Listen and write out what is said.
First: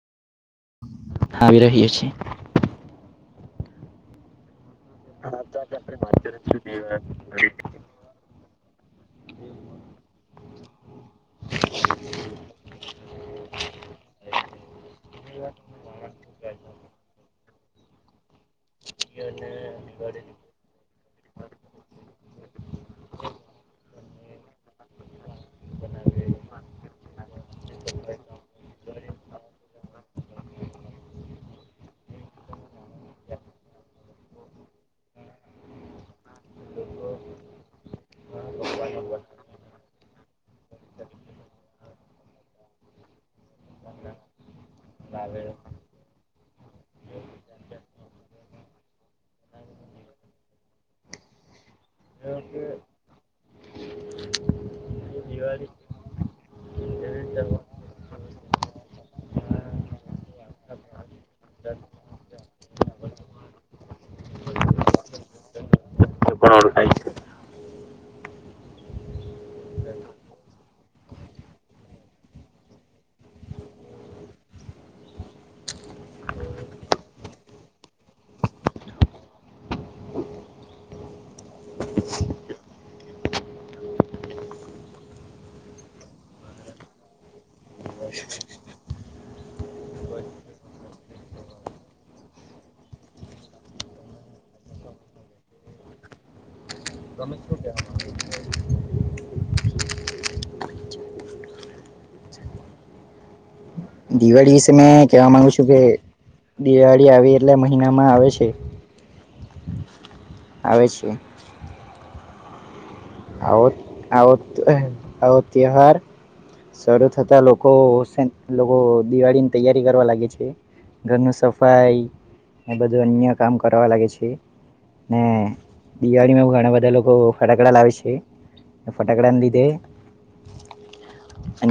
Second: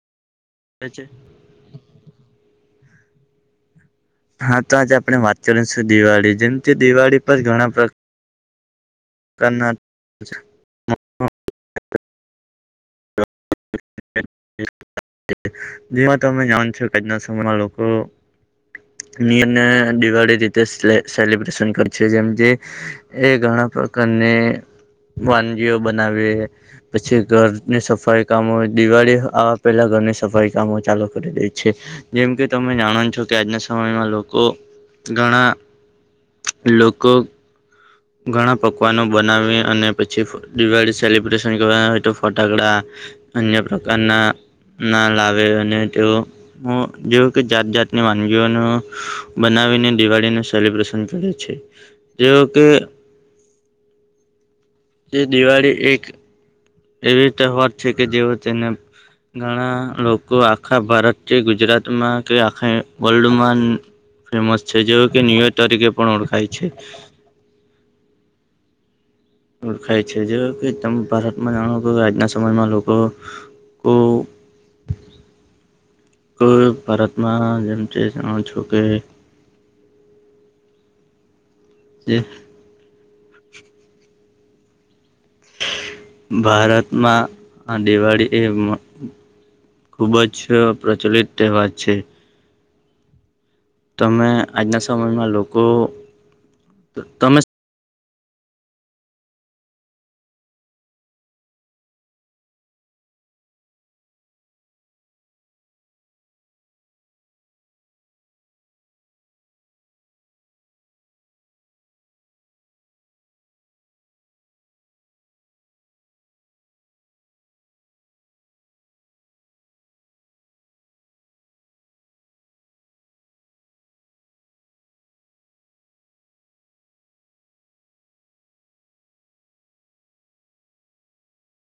[unintelligible] આવી રહીએ છે. હા તો આજે આપણે વાત કરીશું દિવાળી જેમથી દિવાળી પર ઘણા પ્રકાર કર્ણાટક જેમાં તમે જાણ છો કે [unintelligible] લોકો. મ દિવાળી રીતે સેલિબ્રેશન કર છે જેમ કે એ ઘણા પ્રકારને વાનગીઓ બનાવી પછી ઘરની સફાઈ કામો દિવાળી આવા પેલા ઘરની સફાઈ કામ ચાલુ કરી દે છે જેમ કે તમે જાણો છો કે આજના સમયમાં લોકો ઘણા લોકો ઘણા પકવાનો બનાવી અને પછી દિવાળ સેલિબ્રેશન કરના હોય તો ફટાકડા અન્ય પ્રકારના ના લાવે અને તેઓ હું જેવું કે જાત જાતની વાનગીઓને બનાવીને દિવાળીનું સેલિબ્રેશન કરે છે. જેવું કે [inaudible] તે દિવાળી એક એવી [unintelligible] છે કે જેઓ તેને ઘણા લોકો આખા ભારત જે ગુજરાતમાં કે આખ વર્લ્ડમાં ફેમસ છે જેવું કે ન્યુર્ તરીકે પણ ઓળખાય છે. ઓળખાય છે જે કે તમે ભારતમાં જાણો આજના સમયમાં લોકો કોઈ ભારતમાં જેમ કે જાણ છો કે. [inaudible] ભારતમાં દિવાળી એ ખૂબજ પ્રચલિત તહેવાર છે. તમે આજના સમયમાં લોકો તમે દિવાળી વિશે મેં કેવા માંગુ છું કે દિવાળી આવે એટલે મહિનામાં આવે છે. આવે છે. આવો તહેવાર શરૂ થતા લોકો લોકો દિવાળીની તૈયારી કરવા લાગે છે. ઘરનું સફાઈ એ બધું અન્ય કામ કરવા લાગે છે. ને દિવાળી માં ઘણા બધા લોકો ફટાકડા લાવે છે. ઓકે ફટાકડાને લીધે